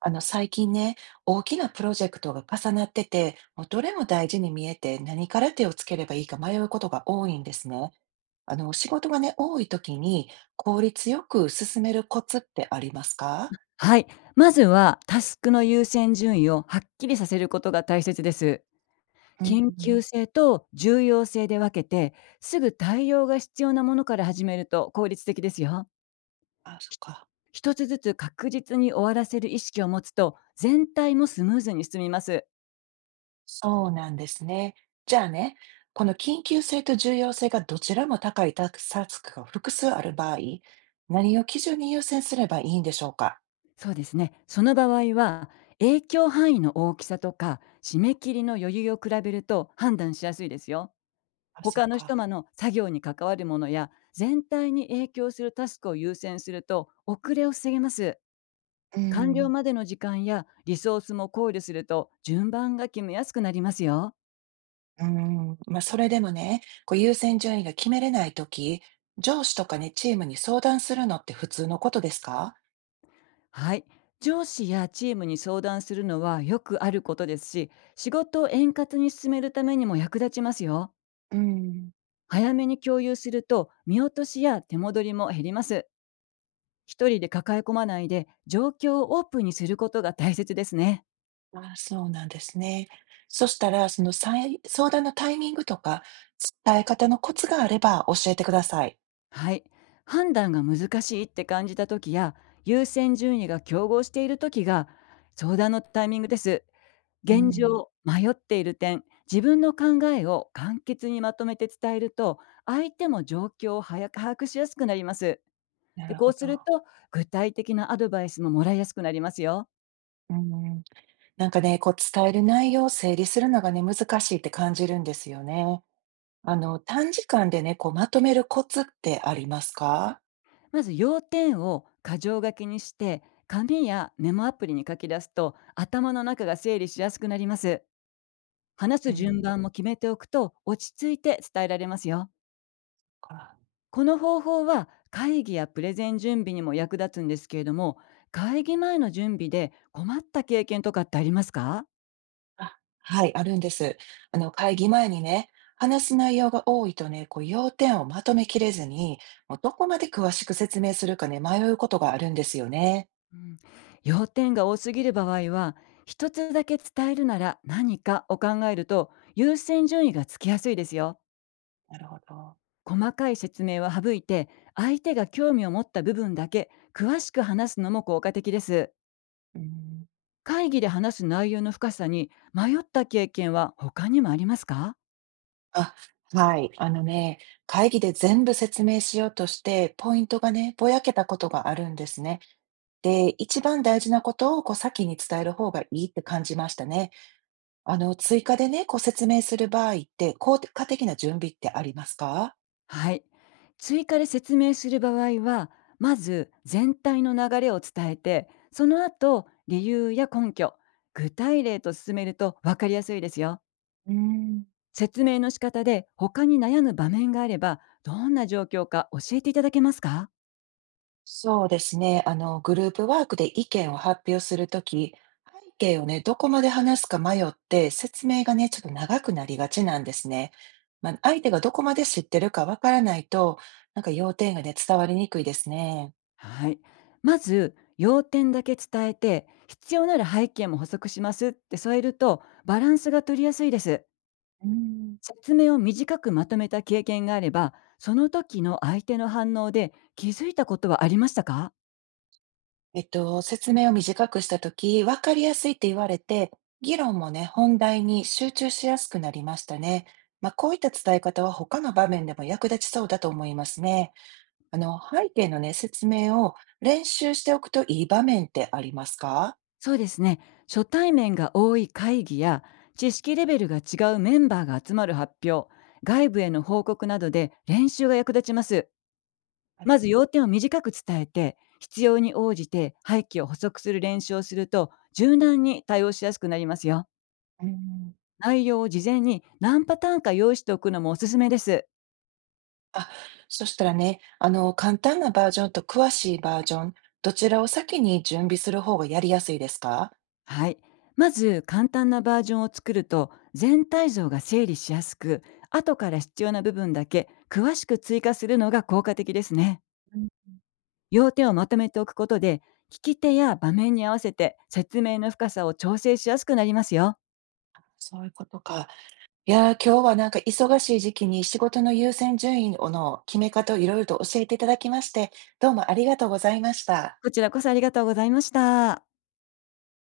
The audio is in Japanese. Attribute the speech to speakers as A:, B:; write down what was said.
A: 最近ね、大きなプロジェクトが重なってて、もうどれも大事に見えて、何から手をつければいいか迷うことが多いんですね。仕事がね、多い時に効率よく進めるコツってありますか？
B: はい。まずはタスクの優先順位をはっきりさせることが大切です。
A: う
B: 緊急
A: ん、
B: 性と重要性で分けて、すぐ対応が必要なものから始めると効率的ですよ。
A: あ、そっか。
B: 一つずつ確実に終わらせる意識を持つと、全体もスムーズに進みます。
A: そうなんですね。じゃあね、この緊急性と重要性がどちらも高いタクタスクが複数ある場合、何を基準に優先すればいいんでしょうか？
B: そうですね。その場合は、影響範囲の大きさとか、締め切りの余裕を比べると判断しやすいですよ。
A: あ、そっ
B: 他の人
A: か。
B: 間の作業に関わるものや全体に影響するタスクを優先すると遅れを防げます。
A: う
B: 完了
A: ん。
B: までの時間やリソースも考慮すると順番が決めやすくなりますよ。
A: まあ、それでもね、こう優先順位が決めれないとき、上司とかね、チームに相談するのって普通のことですか？
B: はい。上司やチームに相談するのはよくあることですし、仕事を円滑に進めるためにも役立ちますよ。
A: うん、
B: 早めに共有すると見落としや手戻りも減ります。一人で抱え込まないで状況をオープンにすることが大切ですね。
A: あ、そうなんですね。そしたら、その再相談のタイミングとか、伝え方のコツがあれば教えてください。
B: はい。判断が難しいって感じた時や、優先順位が競合している時が、相談のタイミングです。
A: う
B: 現
A: ん、
B: 状、迷っている点、自分の考えを簡潔にまとめて伝えると、相手も状況を早く把握しやすくなります。
A: な
B: で、
A: る
B: こ
A: ほ
B: う
A: ど。
B: すると、具体的なアドバイスももらいやすくなりますよ。
A: うん。なんかね、こう伝える内容を整理するのがね、難しいって感じるんですよね。短時間でね、こうまとめるコツってありますか？
B: まず、要点を箇条書きにして、紙やメモアプリに書き出すと、頭の中が整理しやすくなります。話
A: う
B: す順
A: ん。
B: 番も決めておくと落ち着いて伝えられますよ。
A: か
B: この方法は会議やプレゼン準備にも役立つんですけれども、会議前の準備で困った経験とかってありますか、
A: あ、はい、あるんです。会議前にね、話す内容が多いとね、こう、要点をまとめきれずに、もうどこまで詳しく説明するかね、迷うことがあるんですよね。
B: うん、要点が多すぎる場合は、一つだけ伝えるなら何かを考えると優先順位がつきやすいですよ。
A: なるほど。
B: 細かい説明は省いて、相手が興味を持った部分だけ詳しく話すのも効果的です。
A: うん。
B: 会議で話す内容の深さに迷った経験は他にもありますか？
A: あ、はい。あのね、会議で全部説明しようとして、ポイントがね、ぼやけたことがあるんですね。で、一番大事なことをこう先に伝える方がいいって感じましたね。追加でね、こう説明する場合って、効果的な準備ってありますか？
B: はい。追加で説明する場合は、まず全体の流れを伝えて、その後、理由や根拠、具体例と進めると分かりやすいですよ。
A: うん。
B: 説明の仕方で他に悩む場面があれば、どんな状況か教えていただけますか？
A: そうですね。グループワークで意見を発表するとき、背景をね、どこまで話すか迷って、説明がね、ちょっと長くなりがちなんですね。まあ、相手がどこまで知ってるかわからないと、なんか要点がね、伝わりにくいですね。
B: はい。まず、要点だけ伝えて、必要なら背景も補足しますって添えると、バランスが取りやすいです。
A: うん、
B: 説明を短くまとめた経験があれば、その時の相手の反応で気づいたことはありましたか？
A: 説明を短くしたとき、わかりやすいって言われて、議論もね、本題に集中しやすくなりましたね。まあ、こういった伝え方は他の場面でも役立ちそうだと思いますね。背景のね、説明を練習しておくといい場面ってありますか？
B: そうですね。初対面が多い会議や、知識レベルが違うメンバーが集まる発表、外部への報告などで練習が役立ちます。
A: あ
B: ま
A: れ、
B: ず要点を短く伝えて、必要に応じて廃棄を補足する練習をすると、柔軟に対応しやすくなりますよ。
A: うん。
B: 内容を事前に何パターンか用意しておくのもおすすめです。
A: あ、そしたらね、簡単なバージョンと詳しいバージョン、どちらを先に準備する方がやりやすいですか？
B: はい。まず簡単なバージョンを作ると全体像が整理しやすく、後から必要な部分だけ詳しく追加するのが効果的ですね。要点をまとめておくことで、聞き手や場面に合わせて説明の深さを調整しやすくなりますよ。
A: そういうことか。いやー、今日はなんか忙しい時期に仕事の優先順位の決め方をいろいろと教えていただきまして、どうもありがとうございました。
B: こちらこそありがとうございました。